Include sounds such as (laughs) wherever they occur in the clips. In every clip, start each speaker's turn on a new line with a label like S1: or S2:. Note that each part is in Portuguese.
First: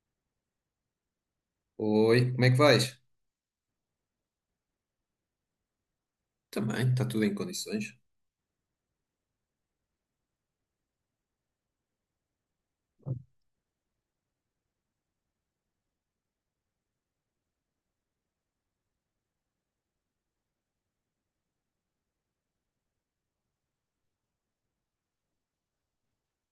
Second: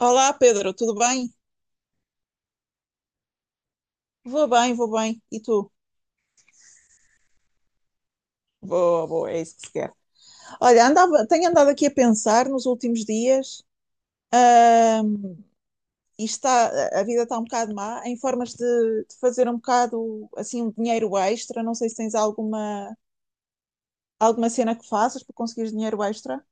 S1: Olá, Pedro, tudo bem?
S2: Oi, como é que vais?
S1: Vou bem, vou bem. E tu?
S2: Também, está tudo em condições.
S1: Boa, boa, é isso que se quer. Olha, tenho andado aqui a pensar nos últimos dias, ahm, e está, a vida está um bocado má, em formas de fazer um bocado, assim, um dinheiro extra. Não sei se tens alguma cena que faças para conseguir dinheiro extra.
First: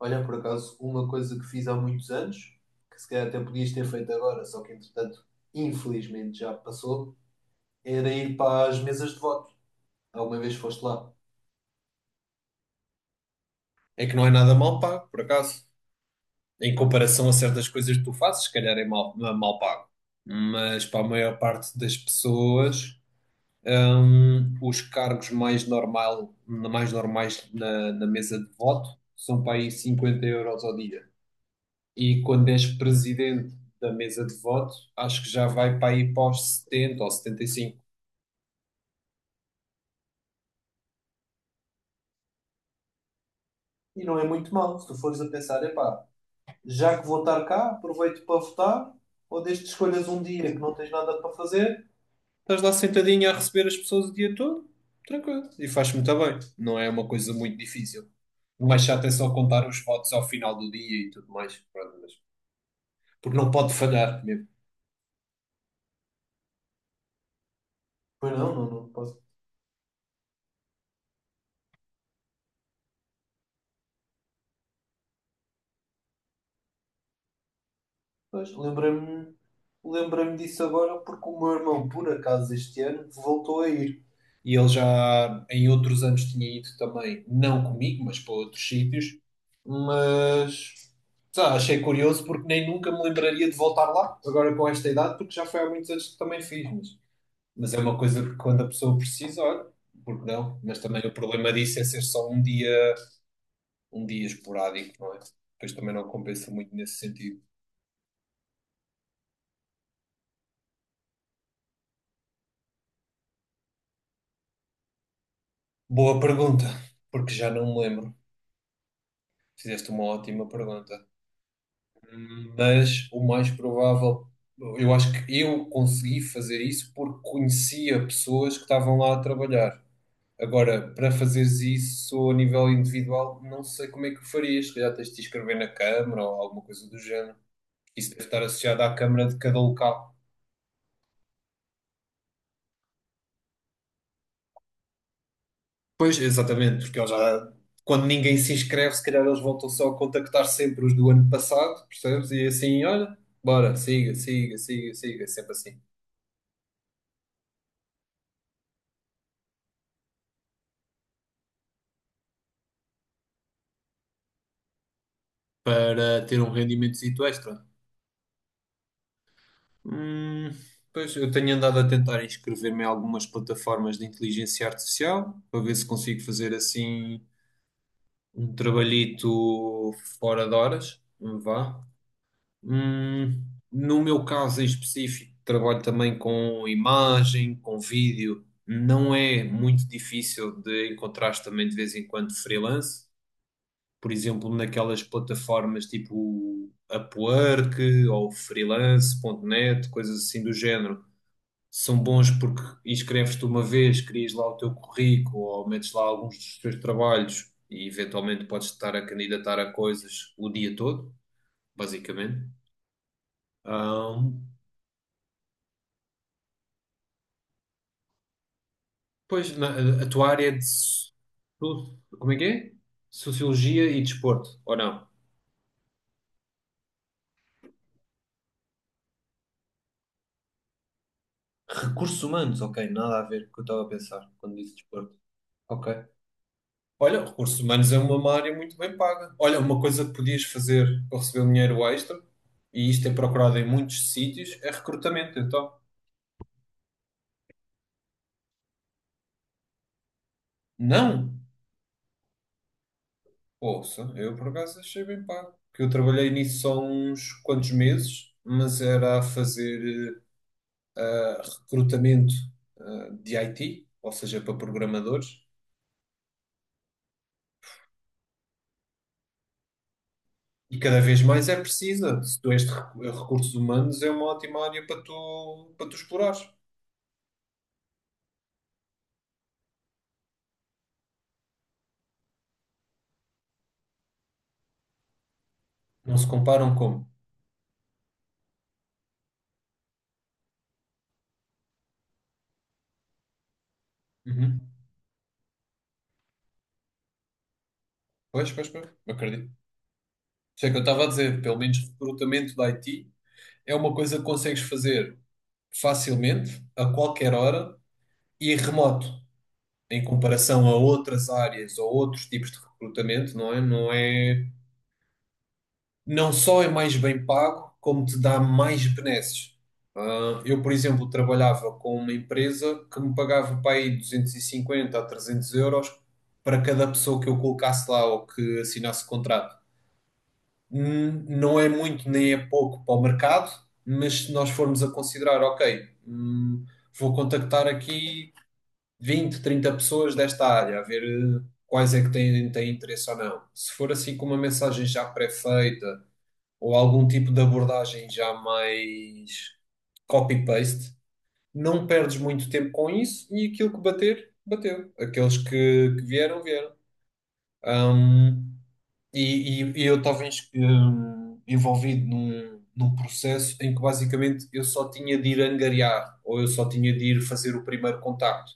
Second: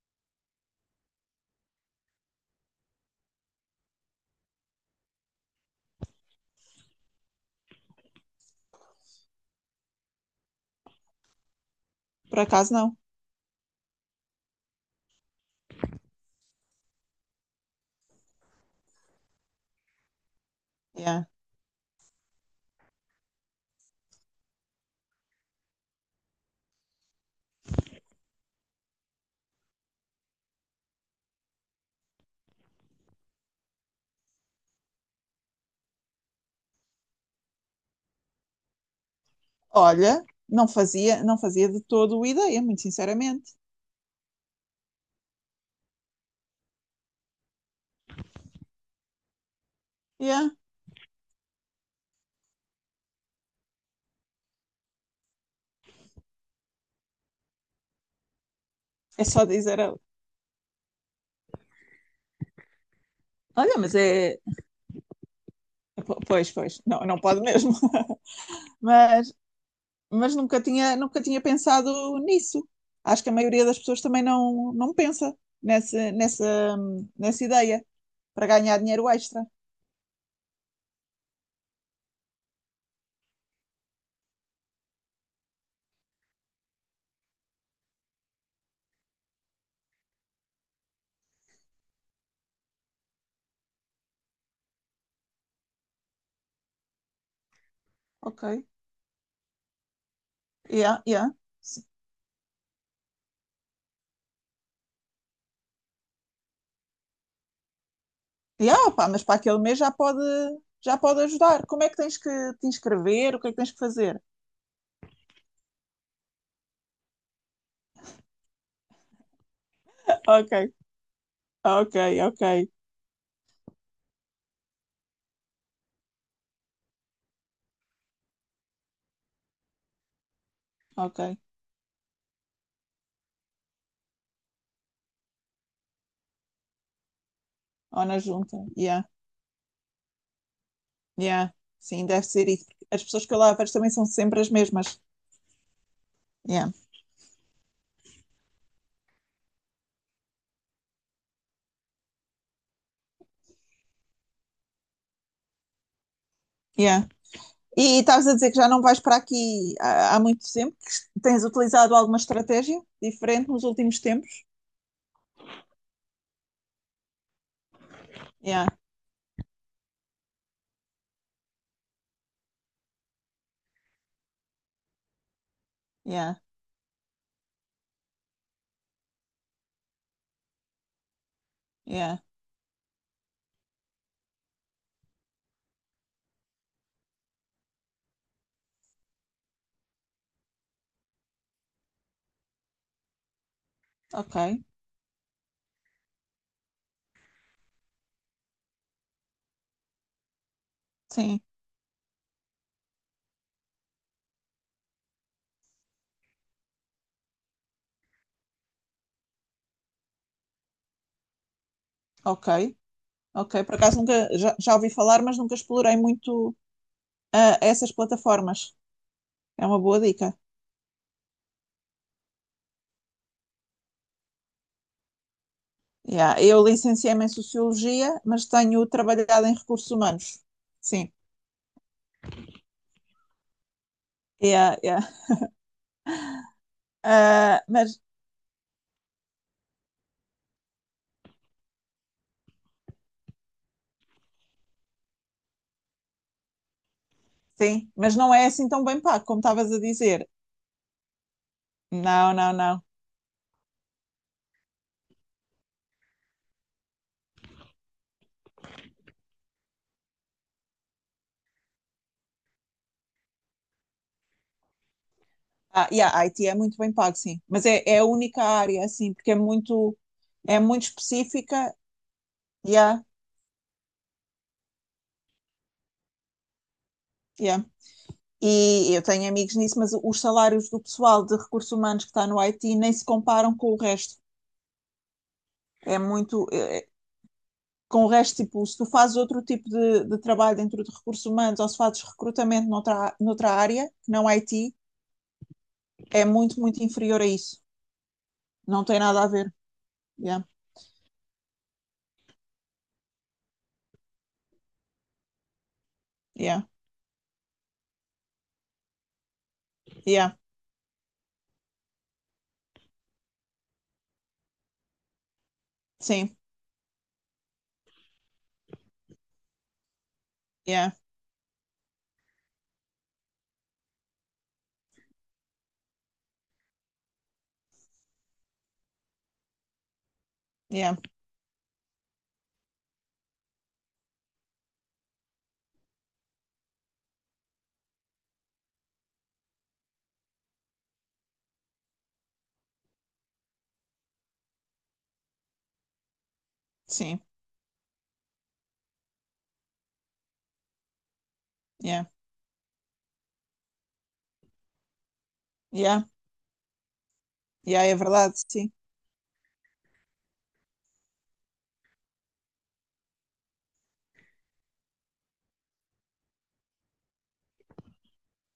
S2: Olha, por acaso, uma coisa que fiz há muitos anos, que se calhar até podias ter feito agora, só que entretanto, infelizmente já passou, era ir para as mesas de voto. Alguma vez foste lá?
S1: Por acaso, não.
S2: É que não é nada mal pago, por acaso. Em comparação a certas coisas que tu fazes, se calhar é mal, não é mal pago. Mas para a
S1: Yeah.
S2: maior parte das pessoas, os cargos mais, normal, mais normais na mesa de voto são para aí 50 euros ao dia. E quando és presidente da mesa de voto, acho que já vai para aí para os 70 ou 75,
S1: Olha, não fazia de todo ideia, muito sinceramente.
S2: e não é muito mal, se tu fores a pensar. Epá, já que vou estar cá, aproveito para votar, ou desde que escolhas um
S1: Yeah.
S2: dia que não tens nada para fazer. Estás lá sentadinho a receber as pessoas o dia todo, tranquilo. E faz muito bem. Não é uma coisa muito difícil. O mais chato é
S1: É
S2: só
S1: só
S2: contar
S1: dizer,
S2: os votos ao final do dia e tudo mais. Pronto, porque não pode
S1: olha, mas
S2: falhar
S1: é.
S2: mesmo.
S1: Pois, pois, não pode mesmo.
S2: Pois não, não,
S1: (laughs)
S2: não posso.
S1: Mas, mas nunca tinha pensado nisso. Acho que a maioria das pessoas também não pensa nessa ideia para
S2: Pois,
S1: ganhar dinheiro
S2: lembrei-me,
S1: extra.
S2: lembrei-me disso agora porque o meu irmão, por acaso, este ano voltou a ir. E ele já em outros anos tinha ido também, não comigo, mas para outros sítios. Mas sei lá, achei curioso porque nem nunca me lembraria de voltar lá, agora com esta idade, porque já foi há muitos anos que também fiz. Mas é uma coisa que
S1: Ok.
S2: quando a pessoa precisa, olha, porque não? Mas
S1: Yeah,
S2: também o
S1: yeah.
S2: problema disso é
S1: Sim.
S2: ser só um dia esporádico, não é? Depois também não compensa muito nesse sentido.
S1: Yeah, pá, mas para aquele mês já pode ajudar. Como é que tens que te inscrever? O que é que tens que fazer?
S2: Boa pergunta, porque já não me lembro. Fizeste uma ótima
S1: Ok,
S2: pergunta.
S1: ok, ok,
S2: Mas o mais provável, eu acho que eu consegui fazer isso porque conhecia pessoas que estavam lá a trabalhar. Agora, para
S1: ok.
S2: fazeres isso a nível individual, não sei como é que o farias. Se calhar tens de te inscrever na Câmara ou alguma coisa do género.
S1: Ou
S2: Isso
S1: na
S2: deve estar
S1: junta.
S2: associado à
S1: Yeah,
S2: Câmara de cada local.
S1: yeah. Sim, deve ser isso. As pessoas que eu lá vejo também são sempre as mesmas.
S2: Pois,
S1: Yeah,
S2: exatamente, porque eles já, quando ninguém se inscreve, se calhar eles voltam só a contactar sempre os do ano passado, percebes? E assim, olha, bora, siga, siga, siga, siga, é sempre assim.
S1: yeah. E estavas a dizer que já não vais para aqui há muito tempo, que tens utilizado alguma estratégia diferente nos últimos tempos?
S2: Para ter um rendimentozito extra.
S1: Yeah,
S2: Hum, pois, eu tenho andado a tentar inscrever-me em algumas plataformas de inteligência artificial, para ver se consigo
S1: yeah,
S2: fazer assim um trabalhito fora de horas, vá.
S1: yeah.
S2: Hum, no meu caso em específico, trabalho também com imagem, com vídeo. Não é muito difícil de encontrar também de vez em quando freelance. Por exemplo,
S1: Ok,
S2: naquelas plataformas tipo Upwork ou freelance ponto net, coisas assim do género.
S1: sim,
S2: São bons porque inscreves-te uma vez, crias lá o teu currículo ou metes lá alguns dos teus trabalhos, e eventualmente podes estar a candidatar a coisas o dia todo,
S1: ok,
S2: basicamente.
S1: ok. Por acaso nunca, já ouvi falar, mas nunca explorei muito essas plataformas.
S2: Pois,
S1: É uma boa
S2: a tua
S1: dica.
S2: área é como é que é? Sociologia e desporto, ou não?
S1: Yeah. Eu licenciei-me em Sociologia, mas tenho trabalhado em recursos humanos. Sim.
S2: Recursos humanos, ok, nada a ver com o que eu estava a pensar quando disse
S1: Yeah, yeah.
S2: desporto. Ok. Olha, recursos
S1: Ah,
S2: humanos é
S1: mas
S2: uma área muito bem paga. Olha, uma coisa que podias fazer para receber um dinheiro extra, e isto é procurado em muitos sítios, é recrutamento, então.
S1: sim, mas não é assim tão bem pago, como estavas a dizer.
S2: Não!
S1: Não, não, não.
S2: Ouça, eu por acaso achei bem pago. Que eu trabalhei nisso só uns quantos meses, mas era a fazer recrutamento de IT, ou seja, para programadores,
S1: Ah, yeah, a IT é muito bem pago, sim. Mas é a única área, assim, porque é muito, é
S2: e
S1: muito
S2: cada vez mais é
S1: específica.
S2: precisa. Se tu és de
S1: Yeah,
S2: recursos humanos, é uma ótima área para tu explorares.
S1: yeah. E eu tenho amigos nisso, mas os salários do pessoal de recursos humanos que está no IT nem se comparam com o resto. É
S2: Não se
S1: muito.
S2: comparam,
S1: é- é,
S2: como.
S1: com o resto, tipo, se tu fazes outro tipo de trabalho dentro de recursos humanos ou se fazes recrutamento noutra área, que não
S2: Uhum.
S1: IT, é muito, muito inferior a isso.
S2: Pois, pois,
S1: Não
S2: pois,
S1: tem nada a
S2: acredito.
S1: ver. Yeah,
S2: Isso é que eu estava a dizer: pelo menos recrutamento de IT é uma coisa que consegues fazer
S1: yeah,
S2: facilmente, a qualquer hora e remoto, em
S1: yeah.
S2: comparação a outras áreas ou outros tipos de recrutamento, não é? Não
S1: Sim,
S2: só é mais bem pago, como te dá mais benesses. Ah, eu, por
S1: yeah,
S2: exemplo, trabalhava com uma empresa que me pagava para aí 250 a 300 euros para cada pessoa que eu colocasse lá ou que assinasse contrato.
S1: yeah,
S2: Não é muito nem é pouco para o mercado, mas se nós formos a considerar, ok, vou contactar aqui 20, 30 pessoas desta área, a ver quais é que têm interesse ou não. Se for assim com uma mensagem já pré-feita, ou algum
S1: sim,
S2: tipo de abordagem já mais copy-paste, não
S1: yeah,
S2: perdes muito tempo com isso, e aquilo que bater, bateu. Aqueles que
S1: yeah.
S2: vieram, vieram.
S1: Yeah, é verdade,
S2: Hum,
S1: sim.
S2: e eu estava envolvido num processo em que basicamente eu só tinha de ir angariar, ou eu só tinha de ir fazer o primeiro contacto.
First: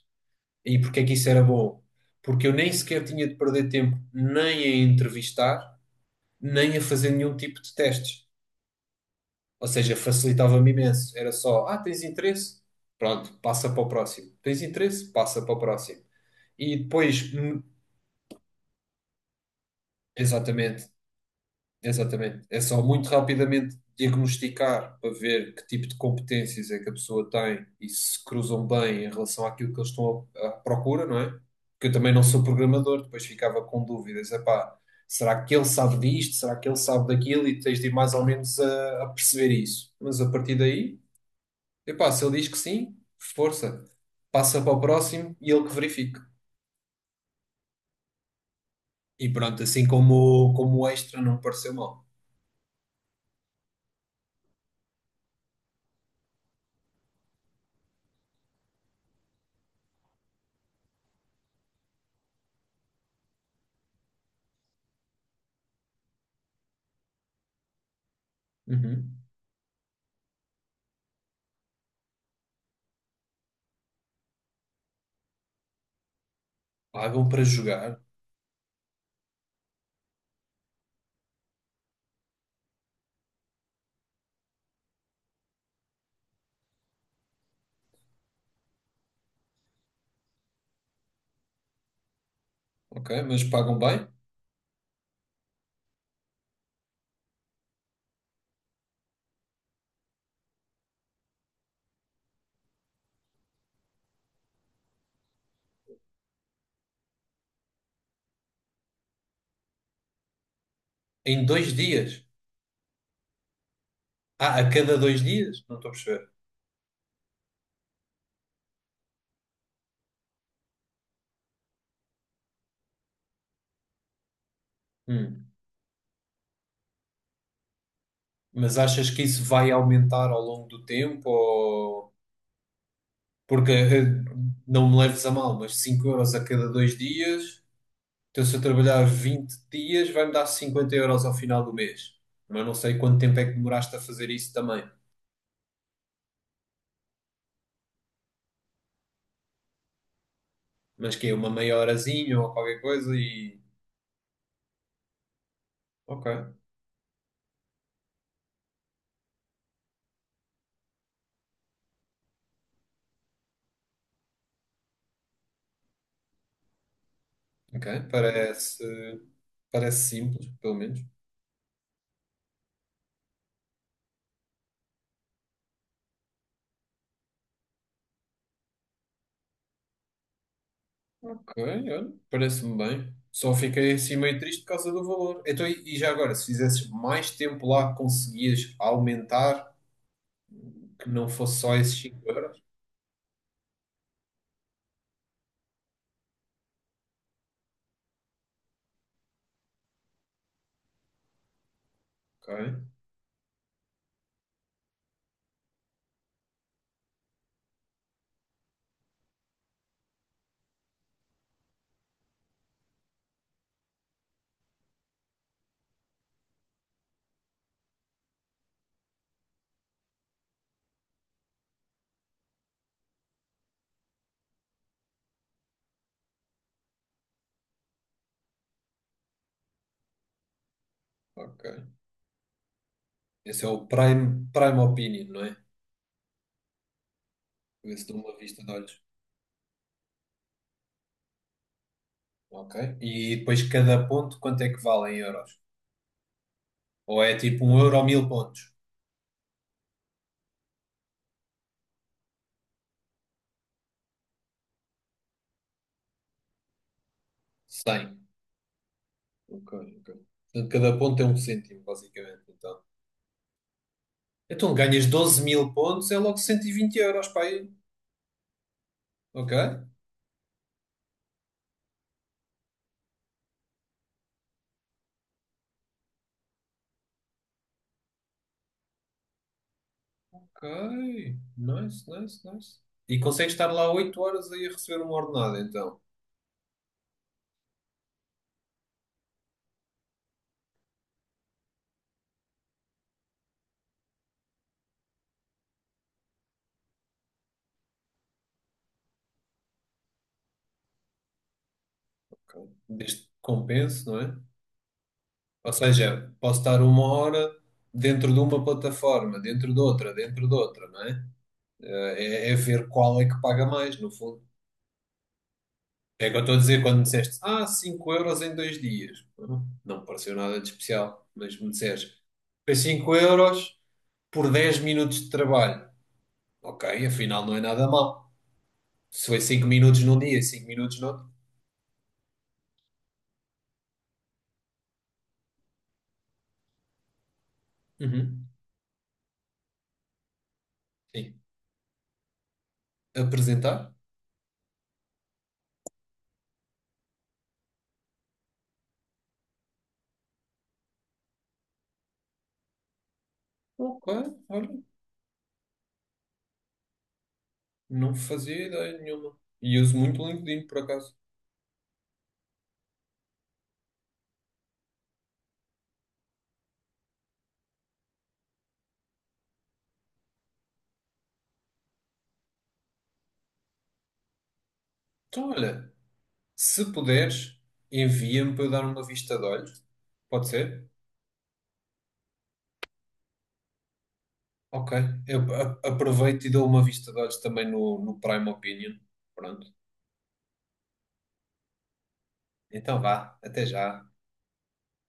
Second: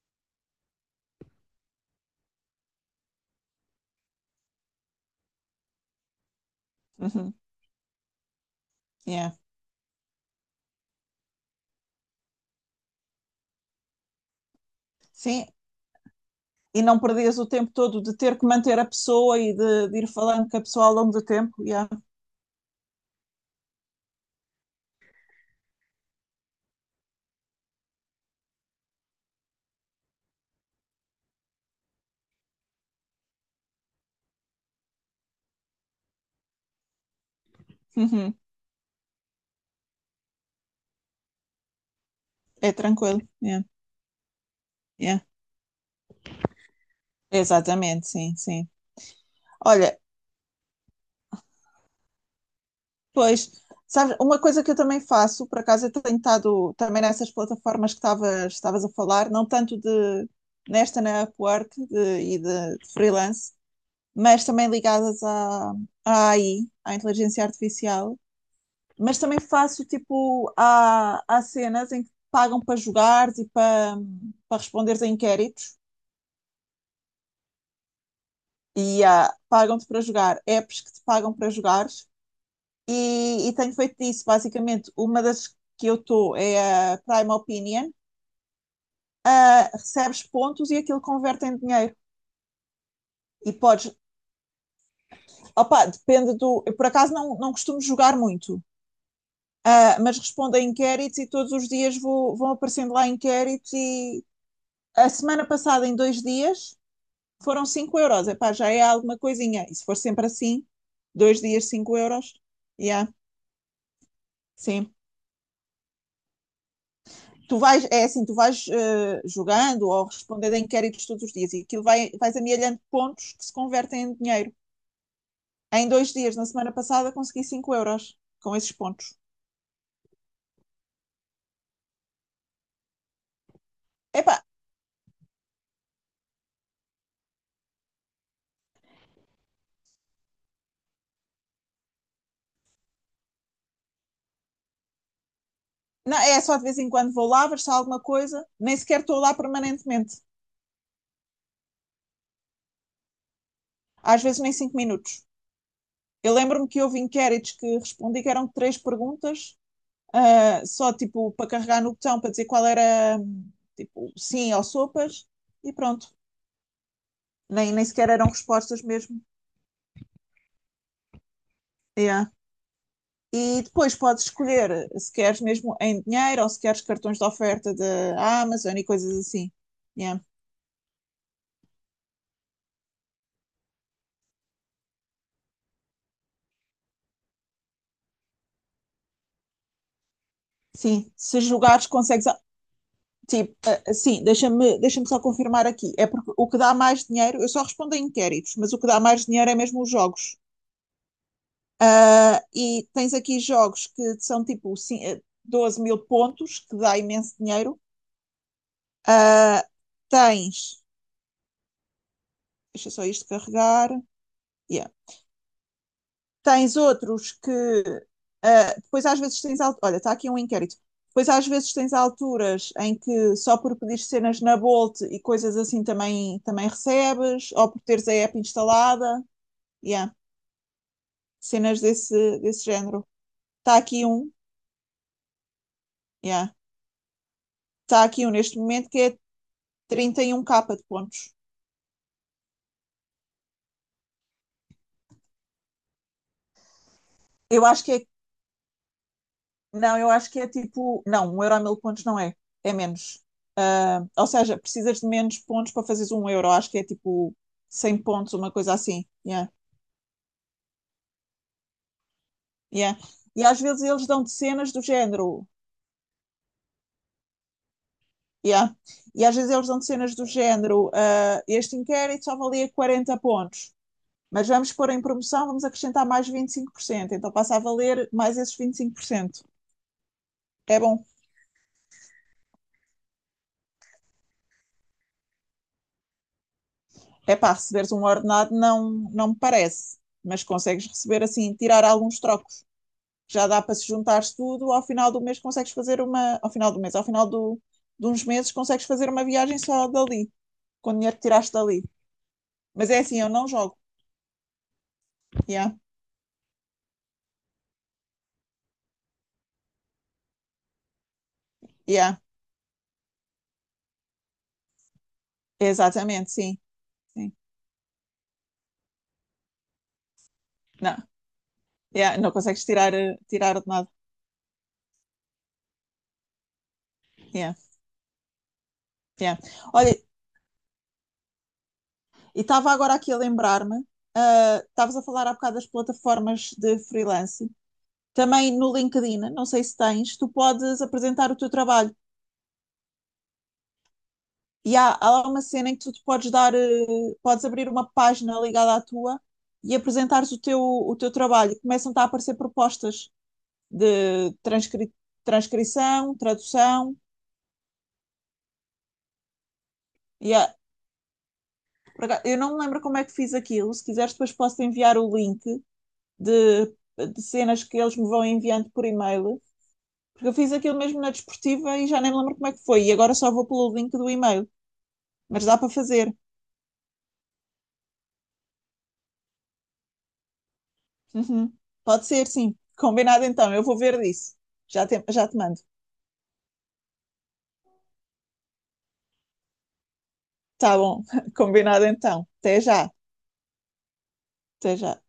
S2: E porque é que isso era bom? Porque eu nem sequer tinha de perder tempo nem a entrevistar, nem a fazer
S1: Uhum.
S2: nenhum tipo de testes.
S1: Yeah.
S2: Ou seja, facilitava-me imenso. Era só: ah, tens interesse? Pronto, passa para o próximo. Tens interesse? Passa
S1: Sim,
S2: para o próximo. E
S1: e não
S2: depois,
S1: perdes o tempo todo de ter que manter a pessoa e de ir falando com a
S2: exatamente,
S1: pessoa ao longo do tempo. Yeah.
S2: exatamente. É só muito rapidamente diagnosticar para ver que tipo de competências é que a pessoa tem, e se cruzam bem em relação àquilo que eles estão à procura, não é? Porque eu também não sou programador, depois ficava com dúvidas. Epá, será que ele sabe disto? Será que ele sabe daquilo? E tens de ir mais ou
S1: Uhum.
S2: menos a perceber isso. Mas a partir daí, epá, se ele diz que
S1: É
S2: sim,
S1: tranquilo. Yeah.
S2: força. Passa para o
S1: Yeah.
S2: próximo e ele que verifique.
S1: Exatamente, sim, sim.
S2: E pronto, assim,
S1: Olha,
S2: como o extra, não me pareceu mal.
S1: pois, sabes, uma coisa que eu também faço, por acaso eu tenho estado também nessas plataformas que estavas a falar, não tanto de nesta na Upwork e de freelance, mas também ligadas à AI, à inteligência artificial.
S2: Uhum.
S1: Mas também faço tipo, há cenas em que pagam para jogar e para responderes a inquéritos
S2: Pagam para jogar,
S1: e pagam-te para jogar apps que te pagam para jogar e tenho feito isso basicamente. Uma das que eu estou é a Prime Opinion. Ah, recebes pontos e aquilo converte em dinheiro.
S2: ok? Mas
S1: E
S2: pagam
S1: podes,
S2: bem?
S1: opa, depende do. Eu por acaso não costumo jogar muito, mas respondo a inquéritos e todos os dias vão aparecendo lá inquéritos. E a semana passada, em 2 dias, foram 5 euros. Epá, já é alguma coisinha. E se for sempre assim, dois
S2: Em
S1: dias
S2: dois
S1: 5
S2: dias.
S1: euros, yeah,
S2: Ah, a
S1: sim.
S2: cada dois dias? Não estou a perceber.
S1: É assim, tu vais jogando ou respondendo a inquéritos todos os dias e aquilo vais amealhando pontos que se convertem em dinheiro.
S2: Hum.
S1: Em 2 dias, na semana passada, consegui 5 € com esses
S2: Mas achas
S1: pontos.
S2: que isso vai aumentar ao longo do tempo? Ou... porque
S1: Epá,
S2: não me leves a mal, mas 5 euros a cada dois dias. Então, se eu trabalhar 20 dias, vai-me dar 50 euros ao final do mês. Mas não sei quanto tempo é que demoraste a fazer isso também.
S1: não, é só de vez em quando vou lá, ver se há alguma coisa, nem sequer estou lá permanentemente.
S2: Mas que é uma meia horazinha ou qualquer coisa, e.
S1: Às vezes nem 5 minutos. Eu
S2: Ok,
S1: lembro-me que houve inquéritos que respondi que eram três perguntas, só tipo para carregar no botão para dizer qual era, tipo sim ou sopas, e pronto. Nem
S2: ok.
S1: sequer eram respostas
S2: Parece,
S1: mesmo.
S2: parece simples, pelo menos.
S1: Yeah. E depois podes escolher se queres mesmo em dinheiro ou se queres cartões de oferta da Amazon e coisas assim. Yeah.
S2: Ok, olha, parece-me bem. Só fiquei assim meio triste por causa do valor. Então, e já agora, se fizesses mais tempo lá, conseguias aumentar,
S1: Sim,
S2: que não
S1: se
S2: fosse só
S1: jogares
S2: esses 5
S1: consegues.
S2: euros?
S1: Tipo, ah, sim, deixa-me só confirmar aqui. É porque o que dá mais dinheiro, eu só respondo a inquéritos, mas o que dá mais dinheiro é mesmo os jogos. Ah,
S2: Ok,
S1: e tens aqui jogos que são tipo 12 mil pontos, que dá imenso dinheiro. Ah, tens, deixa só isto carregar. Yeah. Tens outros que depois às vezes tens, olha, está aqui um inquérito. Depois às vezes tens alturas em que só por pedir cenas na Bolt e coisas assim também recebes, ou por teres a app instalada. Yeah. Cenas
S2: ok.
S1: desse género.
S2: Esse é
S1: Está
S2: o
S1: aqui um,
S2: Prime Opinion, não é?
S1: yeah.
S2: Ver
S1: Está
S2: se dou
S1: aqui um
S2: uma
S1: neste
S2: vista de
S1: momento que
S2: olhos.
S1: é 31K de pontos.
S2: Ok. E depois, cada ponto quanto é que vale em euros? Ou é tipo
S1: Eu
S2: um
S1: acho que
S2: euro
S1: é.
S2: ou mil pontos?
S1: Não, eu acho que é tipo. Não, 1 € a 1000 pontos não é. É menos. Ou seja, precisas de menos pontos para fazeres um euro. Acho que é tipo 100
S2: 100.
S1: pontos, uma coisa assim. Yeah,
S2: Ok, ok. Portanto, cada ponto é um cêntimo, basicamente. Então,
S1: yeah. E às vezes eles dão de cenas
S2: então
S1: do
S2: ganhas doze
S1: género.
S2: mil pontos, é logo 120 euros, pá, aí.
S1: Yeah. E às vezes
S2: Ok?
S1: eles dão de cenas do género, este inquérito só valia 40 pontos. Mas vamos pôr em promoção, vamos acrescentar mais 25%. Então passa a valer mais esses 25%.
S2: Ok.
S1: É bom.
S2: Nice, nice, nice. E consegues estar lá 8 horas aí a receber uma ordenada, então.
S1: É pá, receberes um ordenado não me parece, mas consegues receber assim, tirar alguns trocos. Já dá para se juntares tudo, ao final do mês consegues fazer uma, ao final do mês, ao final do, de uns meses consegues fazer uma viagem só dali, com o dinheiro que tiraste dali.
S2: Ok.
S1: Mas é assim,
S2: Desde que
S1: eu não jogo.
S2: compense, não é?
S1: Yeah,
S2: Ou seja, posso estar uma hora dentro de uma plataforma, dentro de outra, não é?
S1: yeah,
S2: É ver qual é que paga mais, no fundo. É
S1: exatamente,
S2: o que eu estou a
S1: sim.
S2: dizer quando me
S1: Sim.
S2: disseste: ah, 5 euros em dois dias. Não me pareceu nada de
S1: Não,
S2: especial, mas, me disseste,
S1: yeah, não consegues
S2: foi
S1: tirar,
S2: 5
S1: eh, tirar de
S2: euros
S1: nada.
S2: por 10 minutos de trabalho. Ok, afinal
S1: Yeah,
S2: não é nada mal. Se
S1: yeah.
S2: foi 5
S1: Olha,
S2: minutos num dia e 5 minutos no outro.
S1: e estava agora aqui a lembrar-me, estavas a falar há bocado das plataformas de freelance.
S2: Uhum.
S1: Também no LinkedIn, não sei se tens, tu podes apresentar o
S2: Sim.
S1: teu trabalho.
S2: Apresentar?
S1: E há lá uma cena em que tu te podes dar, podes abrir uma página ligada à tua e apresentares o teu trabalho. Começam-te a aparecer propostas
S2: Ok,
S1: de
S2: olha,
S1: transcrição, tradução.
S2: não fazia ideia nenhuma. E uso muito o
S1: E
S2: LinkedIn, por acaso.
S1: eu não me lembro como é que fiz aquilo. Se quiseres, depois posso enviar o link de, de cenas que eles me vão enviando por e-mail. Porque eu fiz aquilo mesmo na desportiva e já nem me lembro como é que foi. E agora só vou pelo link do e-mail. Mas
S2: Então,
S1: dá para
S2: olha,
S1: fazer.
S2: se puderes, envia-me para eu dar uma vista de olhos. Pode ser?
S1: Uhum. Pode ser, sim. Combinado então, eu vou ver disso. Já
S2: Ok,
S1: te, já te
S2: eu
S1: mando.
S2: aproveito e dou uma vista de olhos também no Prime Opinion. Pronto,
S1: Tá bom, (laughs) combinado então. Até já,
S2: então vá, até já.
S1: até já.